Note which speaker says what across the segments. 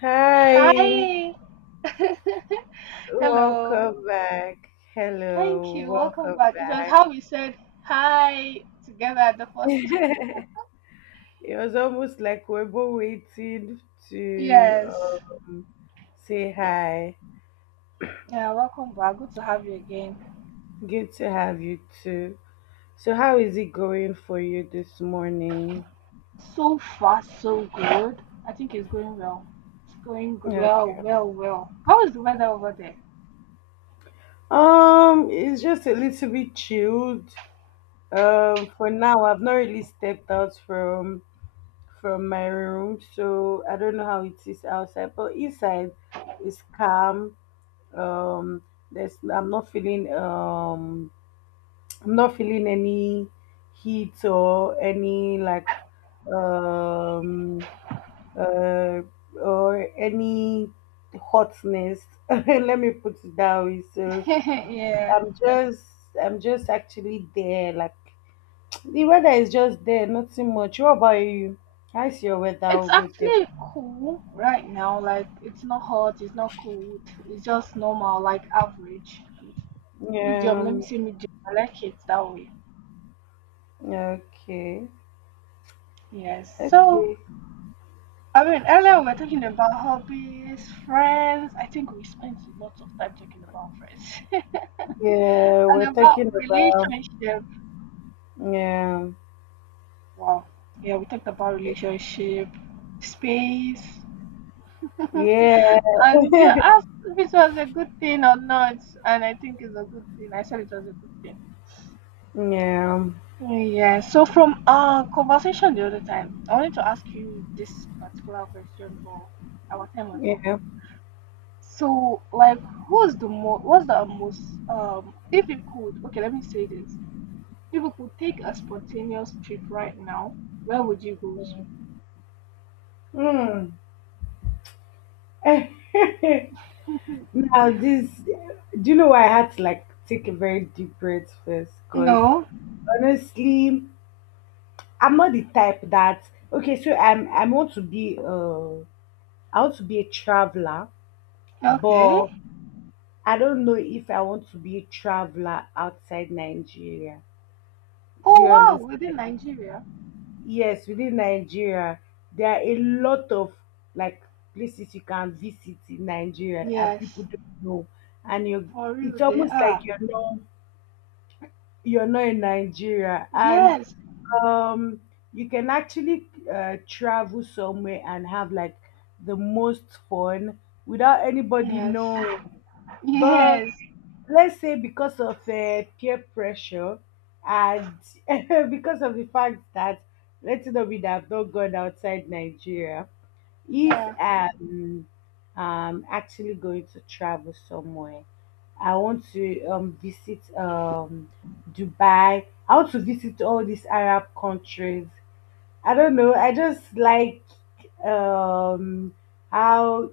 Speaker 1: Hi,
Speaker 2: Hi.
Speaker 1: welcome
Speaker 2: Hello.
Speaker 1: back.
Speaker 2: Thank
Speaker 1: Hello,
Speaker 2: you. Welcome
Speaker 1: welcome
Speaker 2: back. It was
Speaker 1: back.
Speaker 2: how we said hi together at the first.
Speaker 1: It was almost like we're both waiting to
Speaker 2: Yes.
Speaker 1: say hi.
Speaker 2: Yeah, welcome back. Good to have you again.
Speaker 1: Good to have you too. So, how is it going for you this morning?
Speaker 2: So far, so good. I think it's going well. It's going well,
Speaker 1: Okay.
Speaker 2: well, well. How is the weather over there?
Speaker 1: It's just a little bit chilled. For now, I've not really stepped out from my room, so I don't know how it is outside, but inside it's calm. um there's I'm not feeling I'm not feeling any heat or any like um uh or any hotness, let me put it that way. So
Speaker 2: Yeah.
Speaker 1: i'm just I'm just actually there. Like, the weather is just there, nothing much. What about you? How's your weather
Speaker 2: It's
Speaker 1: over there?
Speaker 2: actually cool right now. Like, it's not hot, it's not cold. It's just normal, like average. Medium. Let me
Speaker 1: um
Speaker 2: say medium. I like it that way.
Speaker 1: okay.
Speaker 2: Yes. So,
Speaker 1: Okay.
Speaker 2: I mean, earlier we were talking about hobbies, friends. I think we spent lots of time talking about friends
Speaker 1: Yeah,
Speaker 2: and
Speaker 1: we're
Speaker 2: about
Speaker 1: talking about,
Speaker 2: relationship.
Speaker 1: yeah.
Speaker 2: Wow. Yeah, we talked about relationship, space, and
Speaker 1: Yeah,
Speaker 2: you asked if it was a good thing or not, and I think it's a good thing. I said it was a good thing.
Speaker 1: yeah,
Speaker 2: Yeah. So from our conversation the other time, I wanted to ask you this particular question, but our time was up.
Speaker 1: yeah.
Speaker 2: So, like, who's the most? What's the most if you could okay, let me say this. If you could take a spontaneous trip right now, where would you go to?
Speaker 1: Mm. Eh, now, this, do you know why I had to like take a very deep breath first? Because
Speaker 2: No.
Speaker 1: honestly, I'm not the type that, okay. So I want to be I want to be a traveler,
Speaker 2: Okay.
Speaker 1: but I don't know if I want to be a traveler outside Nigeria. Do
Speaker 2: Oh
Speaker 1: you
Speaker 2: wow, within
Speaker 1: understand?
Speaker 2: Nigeria.
Speaker 1: Yes, within Nigeria, there are a lot of like places you can visit in Nigeria and people
Speaker 2: Yes,
Speaker 1: don't know. And you,
Speaker 2: for real,
Speaker 1: it's
Speaker 2: they
Speaker 1: almost
Speaker 2: are.
Speaker 1: like you're not in Nigeria. And
Speaker 2: Yes,
Speaker 1: um you can actually travel somewhere and have like the most fun without anybody
Speaker 2: yes.
Speaker 1: knowing. But
Speaker 2: Yes.
Speaker 1: let's say because of peer pressure and because of the fact that, let's not be that I've not gone outside Nigeria, if
Speaker 2: Yeah.
Speaker 1: I'm actually going to travel somewhere, I want to visit Dubai. I want to visit all these Arab countries. I don't know, I just like um, how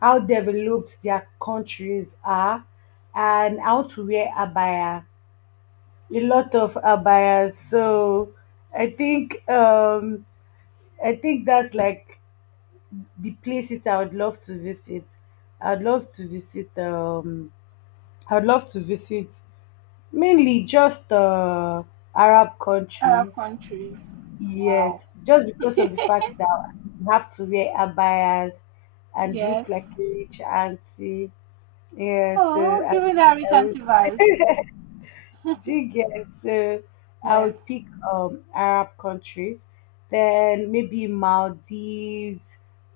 Speaker 1: how developed their countries are, and how to wear abaya, a lot of abayas. So I think, I think that's like the places I would love to visit. I'd love to visit um I'd love to visit mainly just Arab
Speaker 2: Arab
Speaker 1: countries.
Speaker 2: countries. Wow.
Speaker 1: Yes, just because of the fact that you have to wear abayas and look like
Speaker 2: Yes.
Speaker 1: a rich auntie. Yeah, so
Speaker 2: Oh,
Speaker 1: I,
Speaker 2: giving that rich
Speaker 1: I would,
Speaker 2: auntie vibes.
Speaker 1: do you get? So I would
Speaker 2: Yes.
Speaker 1: pick Arab countries, then maybe Maldives.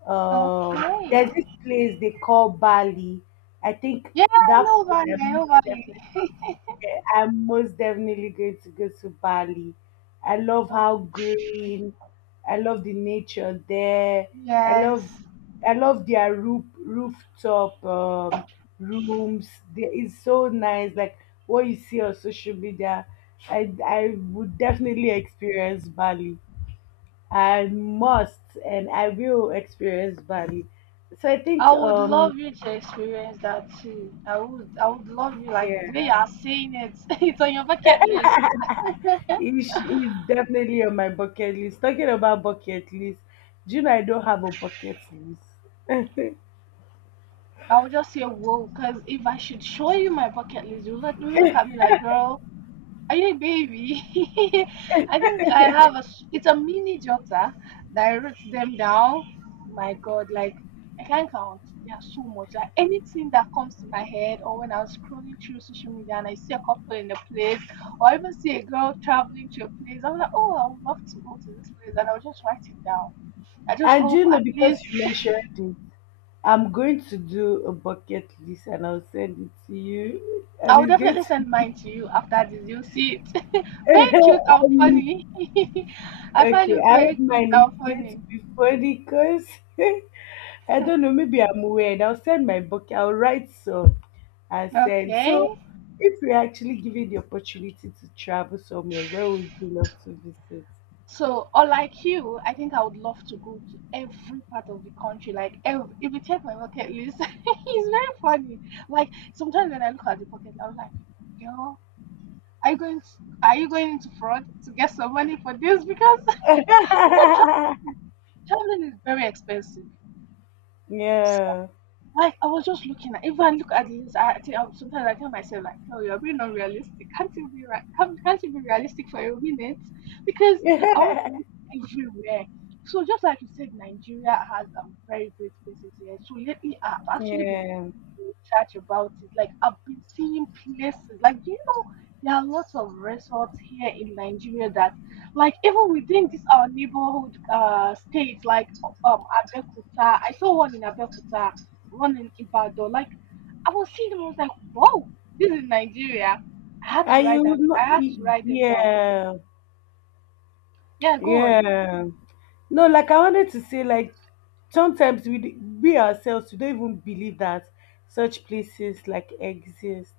Speaker 2: Okay.
Speaker 1: There's this place they call Bali. I think
Speaker 2: Yeah, I
Speaker 1: that
Speaker 2: know Bali.
Speaker 1: place,
Speaker 2: I know Bali.
Speaker 1: yeah, I'm most definitely going to go to Bali. I love
Speaker 2: Oh,
Speaker 1: how green. I love the nature there. I love,
Speaker 2: yes,
Speaker 1: I love their rooftop, rooms. It's so nice. Like, what you see on social media, I would definitely experience Bali. I must, and I will experience Bali. So I
Speaker 2: I
Speaker 1: think,
Speaker 2: would love you to experience that too. I would love you like the way you
Speaker 1: yeah.
Speaker 2: are saying it. It's on your bucket list.
Speaker 1: Ish is definitely on my bucket list. Talking about bucket list, do you know I don't have a bucket list?
Speaker 2: I would just say whoa, because if I should show you my bucket list, you look at me like, girl, are you a baby? I think I have a. s- It's a mini jotter that I wrote them down. My God, like I can't count. There are so much. Like anything that comes to my head, or when I was scrolling through social media and I see a couple in a place, or even see a girl traveling to a place, I'm like, oh, I would love to go to this place, and I'll just write it down. I just
Speaker 1: And do
Speaker 2: hope
Speaker 1: you know,
Speaker 2: at least
Speaker 1: because you mentioned it, I'm going to do a bucket list and I'll send it to you.
Speaker 2: I
Speaker 1: And
Speaker 2: will
Speaker 1: it's going
Speaker 2: definitely
Speaker 1: to,
Speaker 2: send mine to you after this. You'll see it. Very cute and
Speaker 1: um,
Speaker 2: funny. I find
Speaker 1: okay,
Speaker 2: it
Speaker 1: I
Speaker 2: very
Speaker 1: hope
Speaker 2: cute
Speaker 1: mine is
Speaker 2: and
Speaker 1: going to
Speaker 2: funny.
Speaker 1: be funny, because I don't know, maybe I'm weird. I'll send my bucket, I'll write some and send. So
Speaker 2: Okay.
Speaker 1: if you're actually given the opportunity to travel somewhere, where would you love to visit?
Speaker 2: So, or like you, I think I would love to go to every part of the country. Like, ev if you check my bucket list, it's very funny. Like, sometimes when I look at the bucket, I was like, girl, are you going to, are you going into fraud to get some money for this? Because, you know, traveling, traveling is very expensive.
Speaker 1: Yeah.
Speaker 2: Like, I was just looking at if I look at this, I think I, sometimes I tell myself like, "Oh, you're being unrealistic. Can't you be right? Can't you be realistic for a minute?" Because I want to go everywhere. So just like you said, Nigeria has very great places here. So lately, I've actually been
Speaker 1: Yeah.
Speaker 2: research about it. Like I've been seeing places. Like do you know, there are lots of resorts here in Nigeria that, like even within this our neighborhood state, like um Abeokuta. I saw one in Abeokuta one in Ibadan. Like I was seeing them, I was like, "Whoa, this is Nigeria." I had to
Speaker 1: Are
Speaker 2: write
Speaker 1: you
Speaker 2: them. I
Speaker 1: not?
Speaker 2: had to write them down.
Speaker 1: Yeah.
Speaker 2: Yeah, go on.
Speaker 1: Yeah. No, like I wanted to say, like sometimes we ourselves, we don't even believe that such places like exist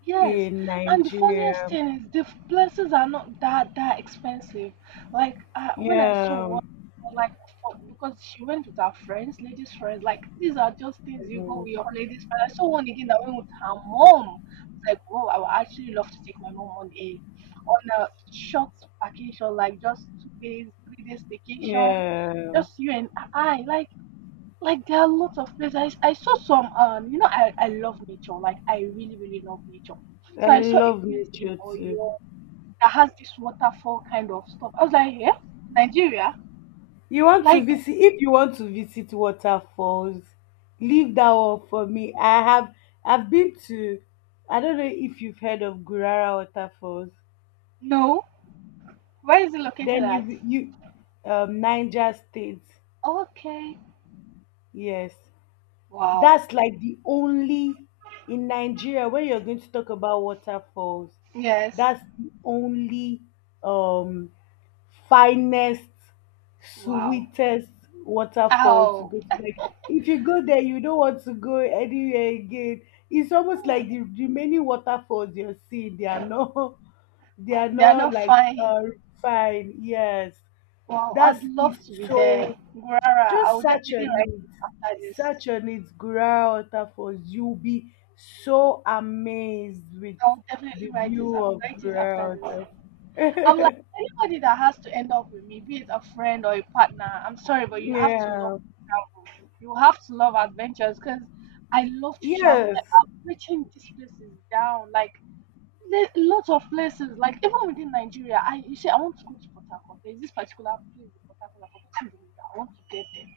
Speaker 2: Yes,
Speaker 1: in
Speaker 2: and the funniest
Speaker 1: Nigeria.
Speaker 2: thing is the f- places are not that expensive. Like when I saw
Speaker 1: Yeah.
Speaker 2: one, for like for, because she went with her friends, ladies friends. Like these are just things you go with
Speaker 1: Mhm.
Speaker 2: your ladies friends. I saw one again that went with her mom. It's like, whoa, I would actually love to take my mom on a short vacation, like just 2 days, 3 days vacation,
Speaker 1: Yeah.
Speaker 2: just you and I. Like there are lots of places. I saw some you know I love nature like I really really love nature.
Speaker 1: I
Speaker 2: So I saw a
Speaker 1: love
Speaker 2: place in
Speaker 1: nature too.
Speaker 2: Oyo that has this waterfall kind of stuff. I was like, yeah, Nigeria?
Speaker 1: You want to
Speaker 2: Like
Speaker 1: visit, if you want to visit waterfalls, leave that one for me. I have, I've been to, I don't know if you've heard of Gurara waterfalls.
Speaker 2: no, where is it located
Speaker 1: Then you've
Speaker 2: at?
Speaker 1: you Niger state.
Speaker 2: Okay,
Speaker 1: Yes,
Speaker 2: wow,
Speaker 1: that's like the only, in Nigeria, when you're going to talk about waterfalls,
Speaker 2: yes,
Speaker 1: that's the only um finest,
Speaker 2: wow,
Speaker 1: sweetest waterfall to
Speaker 2: ow,
Speaker 1: go. If you go there, you don't want to go anywhere again. It's almost
Speaker 2: hmm.
Speaker 1: like the remaining waterfalls you're seeing, they are not, they are
Speaker 2: They are
Speaker 1: not
Speaker 2: not
Speaker 1: like
Speaker 2: fine.
Speaker 1: fine, yes.
Speaker 2: Wow,
Speaker 1: That's
Speaker 2: I'd love
Speaker 1: is,
Speaker 2: to be there,
Speaker 1: so
Speaker 2: Gurara. I
Speaker 1: just
Speaker 2: will
Speaker 1: search
Speaker 2: definitely
Speaker 1: on
Speaker 2: write
Speaker 1: it.
Speaker 2: after this.
Speaker 1: Search on it, Gura waterfalls, you'll be so amazed with
Speaker 2: I will definitely
Speaker 1: the
Speaker 2: write this.
Speaker 1: view
Speaker 2: I'll
Speaker 1: of
Speaker 2: write it after
Speaker 1: Gura
Speaker 2: this.
Speaker 1: waterfalls.
Speaker 2: I'm like anybody that has to end up with me, be it a friend or a partner. I'm sorry, but you have to love
Speaker 1: Yeah.
Speaker 2: travel. You have to love adventures because I love to travel. Like,
Speaker 1: Yes.
Speaker 2: I'm reaching these places down. Like there's lots of places. Like even within Nigeria, I you say I want to go to Port Harcourt. There's this particular place in Port Harcourt. I've forgotten the name. I want to get there.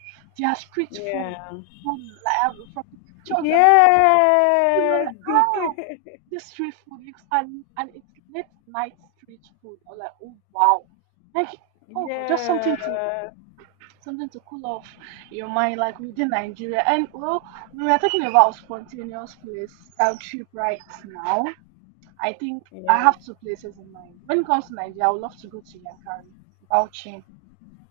Speaker 2: Their street food,
Speaker 1: Yeah.
Speaker 2: food like I've- from the pictures. You know,
Speaker 1: Yeah.
Speaker 2: like, ah, this street food looks and it's late night street food. I'm like, oh wow. Like, oh god, just something to
Speaker 1: Yeah,
Speaker 2: something to cool off your mind, like within Nigeria. And well, we were talking about spontaneous place trip right now. I think I
Speaker 1: yeah.
Speaker 2: have two places in mind. When it comes to Nigeria, I would love to go to Yankari, Bauchi.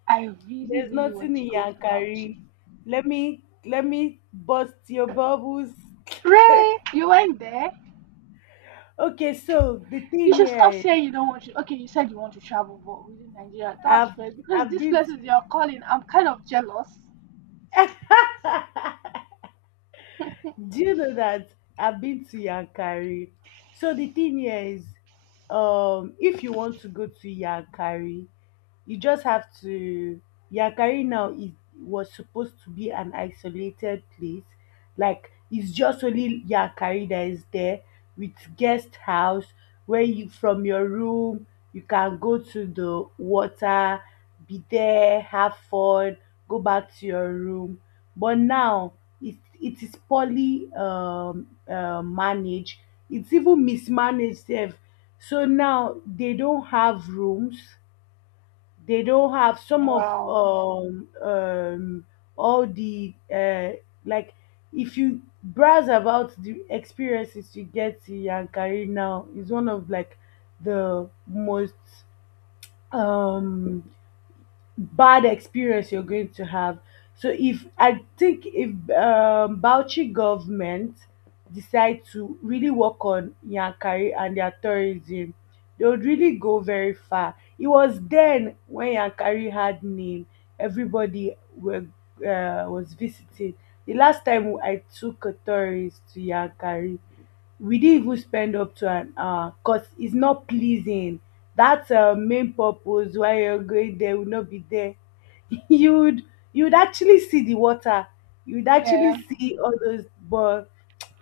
Speaker 2: I really,
Speaker 1: There's
Speaker 2: really want
Speaker 1: nothing
Speaker 2: to
Speaker 1: in
Speaker 2: go to Bauchi.
Speaker 1: Yankari. Let me bust your bubbles.
Speaker 2: Really? You went there?
Speaker 1: Okay, so the
Speaker 2: You
Speaker 1: thing
Speaker 2: should
Speaker 1: here
Speaker 2: stop
Speaker 1: is,
Speaker 2: saying you don't want to. Okay, you said you want to travel, but within Nigeria, that's
Speaker 1: I've
Speaker 2: fair because
Speaker 1: I've
Speaker 2: these
Speaker 1: been to,
Speaker 2: places you're calling, I'm kind of jealous.
Speaker 1: do you know that I've been to Yankari? So the thing here is, if you want to go to Yankari, you just have to, Yakari now is, was supposed to be an isolated place. Like, it's just only Yakari that is there, with guest house where you, from your room you can go to the water, be there, have fun, go back to your room. But now it is poorly managed. It's even mismanaged sef. So now they don't have rooms, they don't have some of
Speaker 2: Wow.
Speaker 1: all the like, if you browse about the experiences you get in Yankari now, is one of like the most um bad experience you're going to have. So if I think, if Bauchi government decide to really work on Yankari and their tourism, they would really go very far. It was then when Yankari had name, everybody were, was visiting. The last time I took a tourist to Yankari, we didn't even spend up to an hour, because it's not pleasing. That's main purpose why you're going there will not be there. you'd you'd actually see the water. You'd
Speaker 2: Yeah.
Speaker 1: actually see all those, but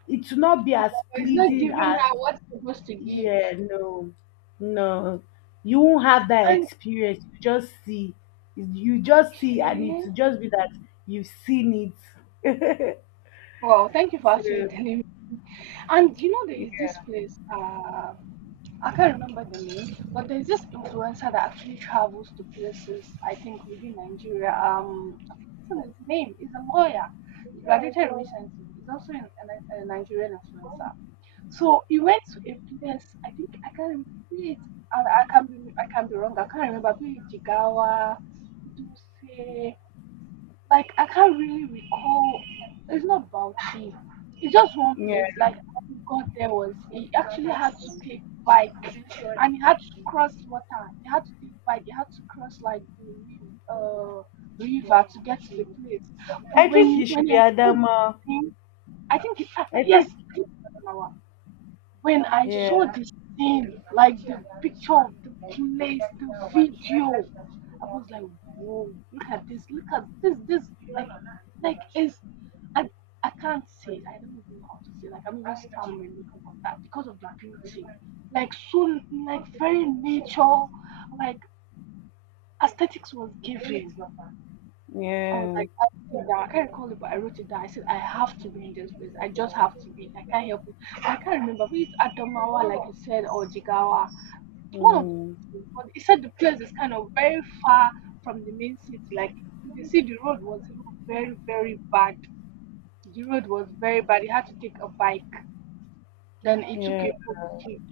Speaker 1: it will not be as
Speaker 2: Yeah. It's not
Speaker 1: pleasing
Speaker 2: giving
Speaker 1: as,
Speaker 2: her what's supposed to give.
Speaker 1: yeah, no, no. You won't have that
Speaker 2: And
Speaker 1: experience. You just see, and it
Speaker 2: okay,
Speaker 1: will just be that you've seen it.
Speaker 2: wow. Thank you for actually
Speaker 1: So
Speaker 2: telling me. And you know, there is
Speaker 1: yeah,
Speaker 2: this place. I can't remember the name, but there's this influencer that actually travels to places. I think within Nigeria. I've forgotten his name. He's a lawyer. He graduated recently. He's also an- a Nigerian influencer. So he went to a place. I think I can't remember. It, I can be I can be wrong. I can't remember. Maybe Jigawa, Duse. Like I can't really recall. It's not Bauchi. It's just one
Speaker 1: yeah.
Speaker 2: place. Like how he got there was he actually had to take bike and he had to cross water. He had to take bike. He had to cross like the riv- uh, river to get to the place. But
Speaker 1: I
Speaker 2: when
Speaker 1: think
Speaker 2: you
Speaker 1: you
Speaker 2: when
Speaker 1: should be
Speaker 2: you saw the
Speaker 1: Adama.
Speaker 2: thing, I think it,
Speaker 1: I
Speaker 2: yes,
Speaker 1: think,
Speaker 2: I think it's Adamawa. When I saw
Speaker 1: yeah,
Speaker 2: the scene, like the picture of the place, the video, I was like, whoa, look at this, this, like, like it's, I, I can't say, it. I don't even know how to say, it. Like, I'm even stammering because of that, because of the beauty. Like, so, like, very nature, like, aesthetics was given. I was
Speaker 1: yeah,
Speaker 2: like, I wrote it down. I can't recall it, but I wrote it down. I said, I have to be in this place. I just have to be. I can't help it. I can't remember if it's Adamawa, like you said, or Jigawa. One of the
Speaker 1: mm,
Speaker 2: places. But he said the place is kind of very far from the main city. Like, you can see the road was even very, very bad. The road was very bad. He had to take a bike. Then it took
Speaker 1: yeah,
Speaker 2: a boat trip.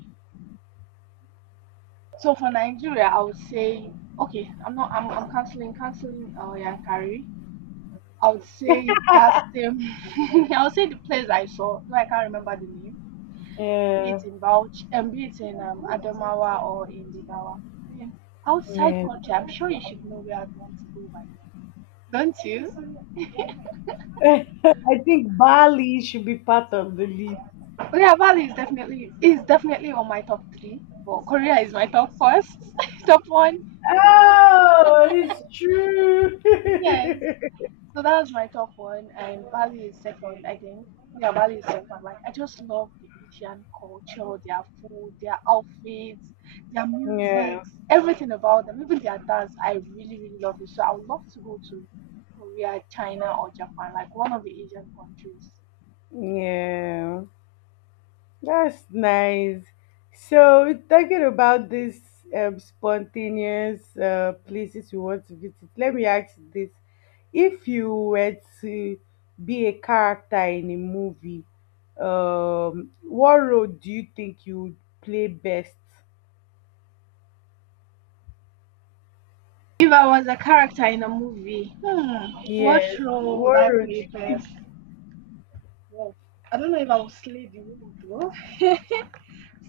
Speaker 2: So for Nigeria, I would say, okay, I'm not, I'm canceling, canceling Yankari. I would say that same. I would say the place I saw, though I can't remember the name, be
Speaker 1: yeah,
Speaker 2: it in Bauchi, and be it in Adamawa or in Jigawa. Then outside
Speaker 1: yeah.
Speaker 2: country, I'm sure you should know where I'd want to go by now. Don't you?
Speaker 1: I think Bali should be part of the list.
Speaker 2: Oh yeah, Bali is definitely on my top three, but Korea is my top first, top one.
Speaker 1: Oh, it's true.
Speaker 2: Yes, so that's my top one, and Bali is second, I think. Yeah, Bali is second. Like, I just love the Asian culture, their food, their outfits, their
Speaker 1: Yeah,
Speaker 2: music, everything about them, even their dance. I really, really love it. So I would love to go to Korea, China, or Japan, like one of the Asian countries.
Speaker 1: yeah. That's nice. So, talking about this spontaneous places you want to visit, let me ask you this. If you were to be a character in a movie, what role do you think you would play best?
Speaker 2: If I was a character in a movie, hmm, what
Speaker 1: Yes,
Speaker 2: role would
Speaker 1: what
Speaker 2: I
Speaker 1: role do
Speaker 2: play
Speaker 1: you-
Speaker 2: best? Wow. I don't know if I would slay the role though.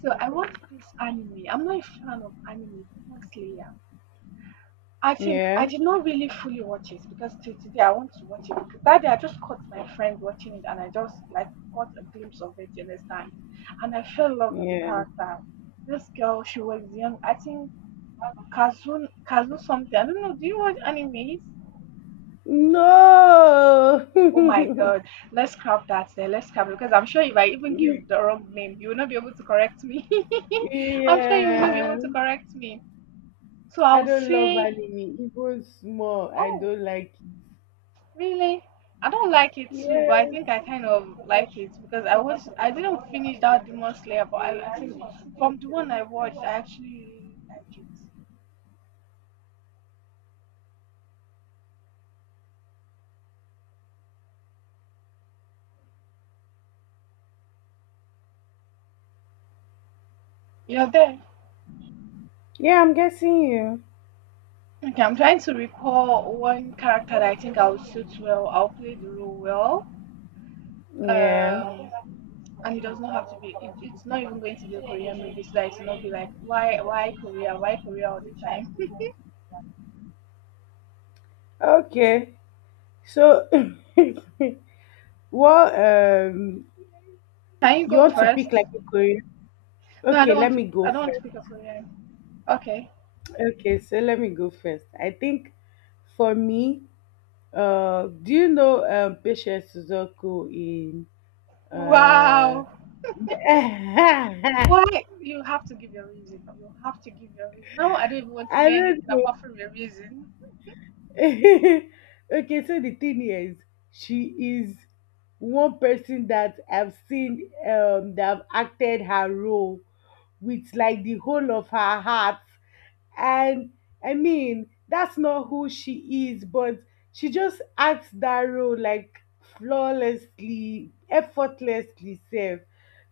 Speaker 2: So I watched this anime. I'm not a fan of anime, Demon Slayer. I think I
Speaker 1: Yeah,
Speaker 2: did not really fully watch it because till today I want to watch it. That day I just caught my friend watching it and I just like caught a glimpse of it, you understand? And I fell in love with the
Speaker 1: yeah.
Speaker 2: character. This girl, she was young. I think Kazu Kazu something. I don't know. Do you watch animes?
Speaker 1: No!
Speaker 2: Oh my god. Let's scrap that there. Let's scrap it because I'm sure if I even give the wrong name, you will not be able to correct me. I'm sure you will not be
Speaker 1: Yeah.
Speaker 2: able to correct me. So
Speaker 1: I
Speaker 2: I'll
Speaker 1: don't love
Speaker 2: say,
Speaker 1: anime, even small. I
Speaker 2: oh,
Speaker 1: don't like,
Speaker 2: really? I don't like it too, but I
Speaker 1: yeah,
Speaker 2: think I kind of like it because I didn't finish that Demon Slayer, but I think from the one I watched, I actually like it. You're there.
Speaker 1: yeah, I'm guessing you.
Speaker 2: Okay, I'm trying to recall one character that I think I'll suit well. I'll play the role well.
Speaker 1: Yeah.
Speaker 2: Um, and it does not have to be. It's not even going to be a Korean movie, so that it's not be like why Korea, why Korea all the time.
Speaker 1: Okay. So, well,
Speaker 2: Can you
Speaker 1: you
Speaker 2: go
Speaker 1: want to
Speaker 2: first?
Speaker 1: pick like a Korean?
Speaker 2: No, I
Speaker 1: Okay,
Speaker 2: don't
Speaker 1: let
Speaker 2: want to.
Speaker 1: me go
Speaker 2: I don't want to pick a
Speaker 1: first.
Speaker 2: Korean. Okay.
Speaker 1: Okay, so let me go first. I think for me, do you know Patience Suzuku in uh?
Speaker 2: Wow. Why, you have to give your reason. You have to give your reason. Now I don't even want to
Speaker 1: I
Speaker 2: hear
Speaker 1: don't
Speaker 2: anything
Speaker 1: know.
Speaker 2: apart from your reason.
Speaker 1: Okay, so the thing is, she is one person that I've seen that have acted her role with like the whole of her heart. And I mean, that's not who she is, but she just acts that role like flawlessly, effortlessly safe,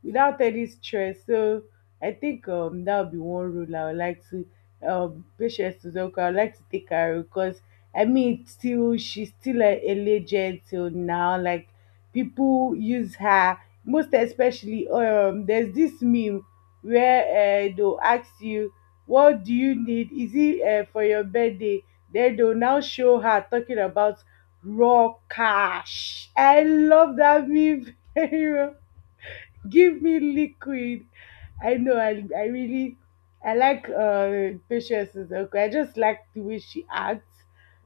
Speaker 1: without any stress. So I think, that would be one rule I would like to, patience to I would like to take her, because I mean, it's still, she's still a legend till now. Like, people use her most especially. There's this meme where they'll ask you, "What do you need? Is it for your birthday?" Then they'll now show her talking about raw cash. I love that meme very much. Give me liquid. I know I really, I like Patience is okay. I just like the way she acts.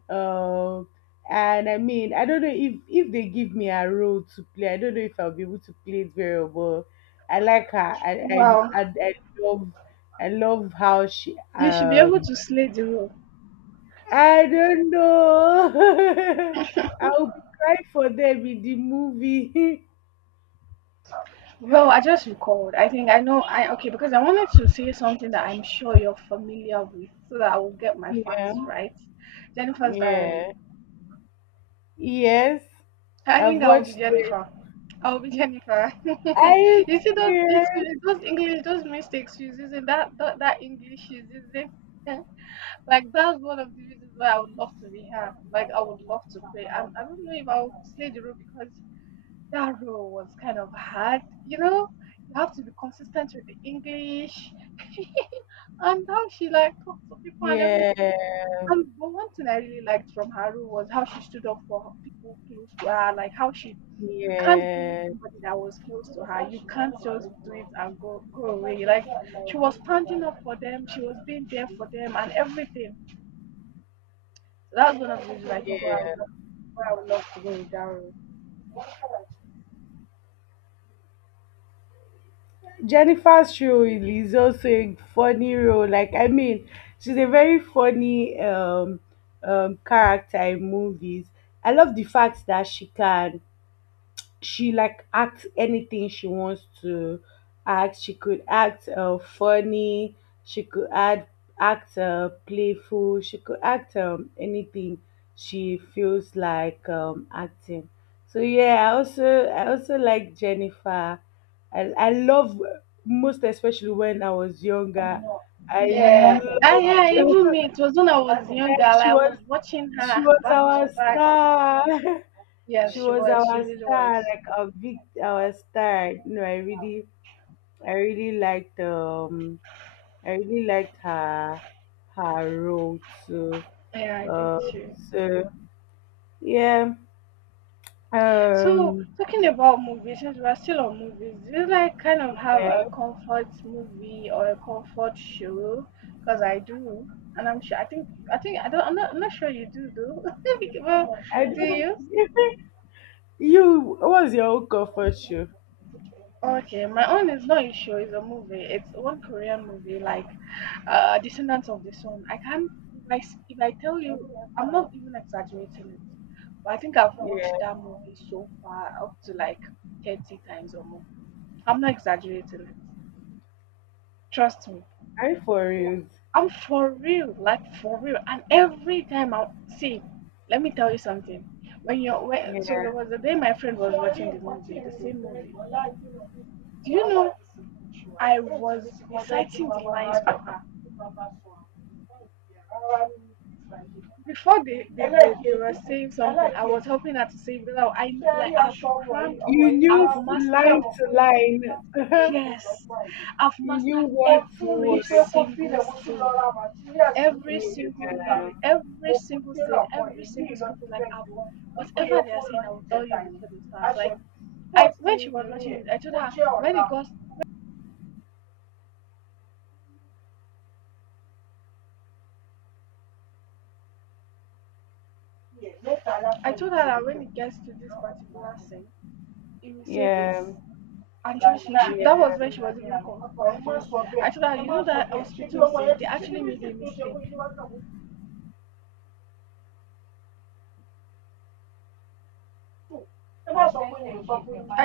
Speaker 1: Um and I mean, I don't know if they give me a role to play, I don't know if I'll be able to play it very well. I like her. I I
Speaker 2: Wow.
Speaker 1: I, I love, I love how she,
Speaker 2: You should be able to slay the role.
Speaker 1: I don't know. I'll be crying for them in the movie.
Speaker 2: Well, I just recalled. I okay, because I wanted to say something that I'm sure you're familiar with so that I will get my facts
Speaker 1: Yeah.
Speaker 2: right. Jennifer's diary.
Speaker 1: Yeah. Yes.
Speaker 2: I
Speaker 1: I've
Speaker 2: think I will be
Speaker 1: watched it.
Speaker 2: Jennifer. I will be Jennifer. You
Speaker 1: Are you
Speaker 2: see those,
Speaker 1: serious?
Speaker 2: literally those English, those mistakes she's using, that English she's using. Like that's one of the reasons why I would love to be her. Like I would love to play. And I don't know if I would play the role because that role was kind of hard. You know, you have to be consistent with the English and how she like talked to people and everything.
Speaker 1: Yeah,
Speaker 2: And but one thing I really liked from her role was how she stood up for people close to her. Like how she, you can't be
Speaker 1: yeah,
Speaker 2: somebody that was close to her. You can't just do it and go away. Like she was standing up for them. She was being there for them and everything. So that's one of the reasons I think why I would
Speaker 1: yeah.
Speaker 2: love, why I would love to go with Daryl.
Speaker 1: Jennifer's role is also a funny role. Like, I mean, she's a very funny, character in movies. I love the fact that she can, she like act anything she wants to act. She could act funny. She could act playful. She could act anything she feels like acting. So yeah, I also like Jennifer. I love, most especially when I was younger. I
Speaker 2: Yeah,
Speaker 1: loved,
Speaker 2: even me. It was when I was younger.
Speaker 1: like,
Speaker 2: Like,
Speaker 1: she
Speaker 2: I
Speaker 1: was,
Speaker 2: was watching
Speaker 1: she
Speaker 2: her
Speaker 1: was
Speaker 2: back to
Speaker 1: our
Speaker 2: back.
Speaker 1: star.
Speaker 2: Yeah,
Speaker 1: She
Speaker 2: she
Speaker 1: was
Speaker 2: was. She
Speaker 1: our
Speaker 2: really was.
Speaker 1: star, like a big our star. You know, I really liked, um, I really liked her, her role too.
Speaker 2: Yeah, I did
Speaker 1: Uh,
Speaker 2: too.
Speaker 1: so yeah,
Speaker 2: So
Speaker 1: um,
Speaker 2: talking about movies, since we're still on movies, do you like kind of have
Speaker 1: yeah,
Speaker 2: a comfort movie or a comfort show? Because I do, and I'm sure. I think. I think I don't. I'm not. I'm not sure you do though. Well,
Speaker 1: I
Speaker 2: do
Speaker 1: don't.
Speaker 2: you?
Speaker 1: You, what was your own comfort show?
Speaker 2: Okay, my own is not a show, it's a movie. It's one Korean movie, like Descendants of the Sun. I can't if I tell you I'm not even exaggerating it. But I think I've watched
Speaker 1: Yeah,
Speaker 2: that movie so far up to like 30 times or more. I'm not exaggerating it. Trust me.
Speaker 1: I for
Speaker 2: But
Speaker 1: real.
Speaker 2: I'm for real, like for real. And every time I see, let me tell you something. So
Speaker 1: Yeah,
Speaker 2: there was a day my friend was watching the movie, the same movie. Do you know I was reciting the lines for her? Before they were saying something, I was helping her to say, well, I've crammed,
Speaker 1: you knew
Speaker 2: I've mastered,
Speaker 1: line to line.
Speaker 2: yes, I've
Speaker 1: You knew
Speaker 2: mastered
Speaker 1: what to
Speaker 2: every
Speaker 1: word.
Speaker 2: single thing, every single
Speaker 1: Yeah,
Speaker 2: lyric, every single thing, every single thing. Like whatever they are saying, I will tell you before they start. Like I when she was watching it, I told her when it goes, I told her that when it gets to this particular thing, it will say this.
Speaker 1: yeah,
Speaker 2: And that
Speaker 1: yeah.
Speaker 2: was when she was even confused. I told her, you know that hospital thing, they actually made a mistake. I told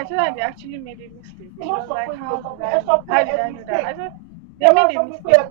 Speaker 2: her they actually made a mistake. She was like, how did I know that? I said, they made a mistake.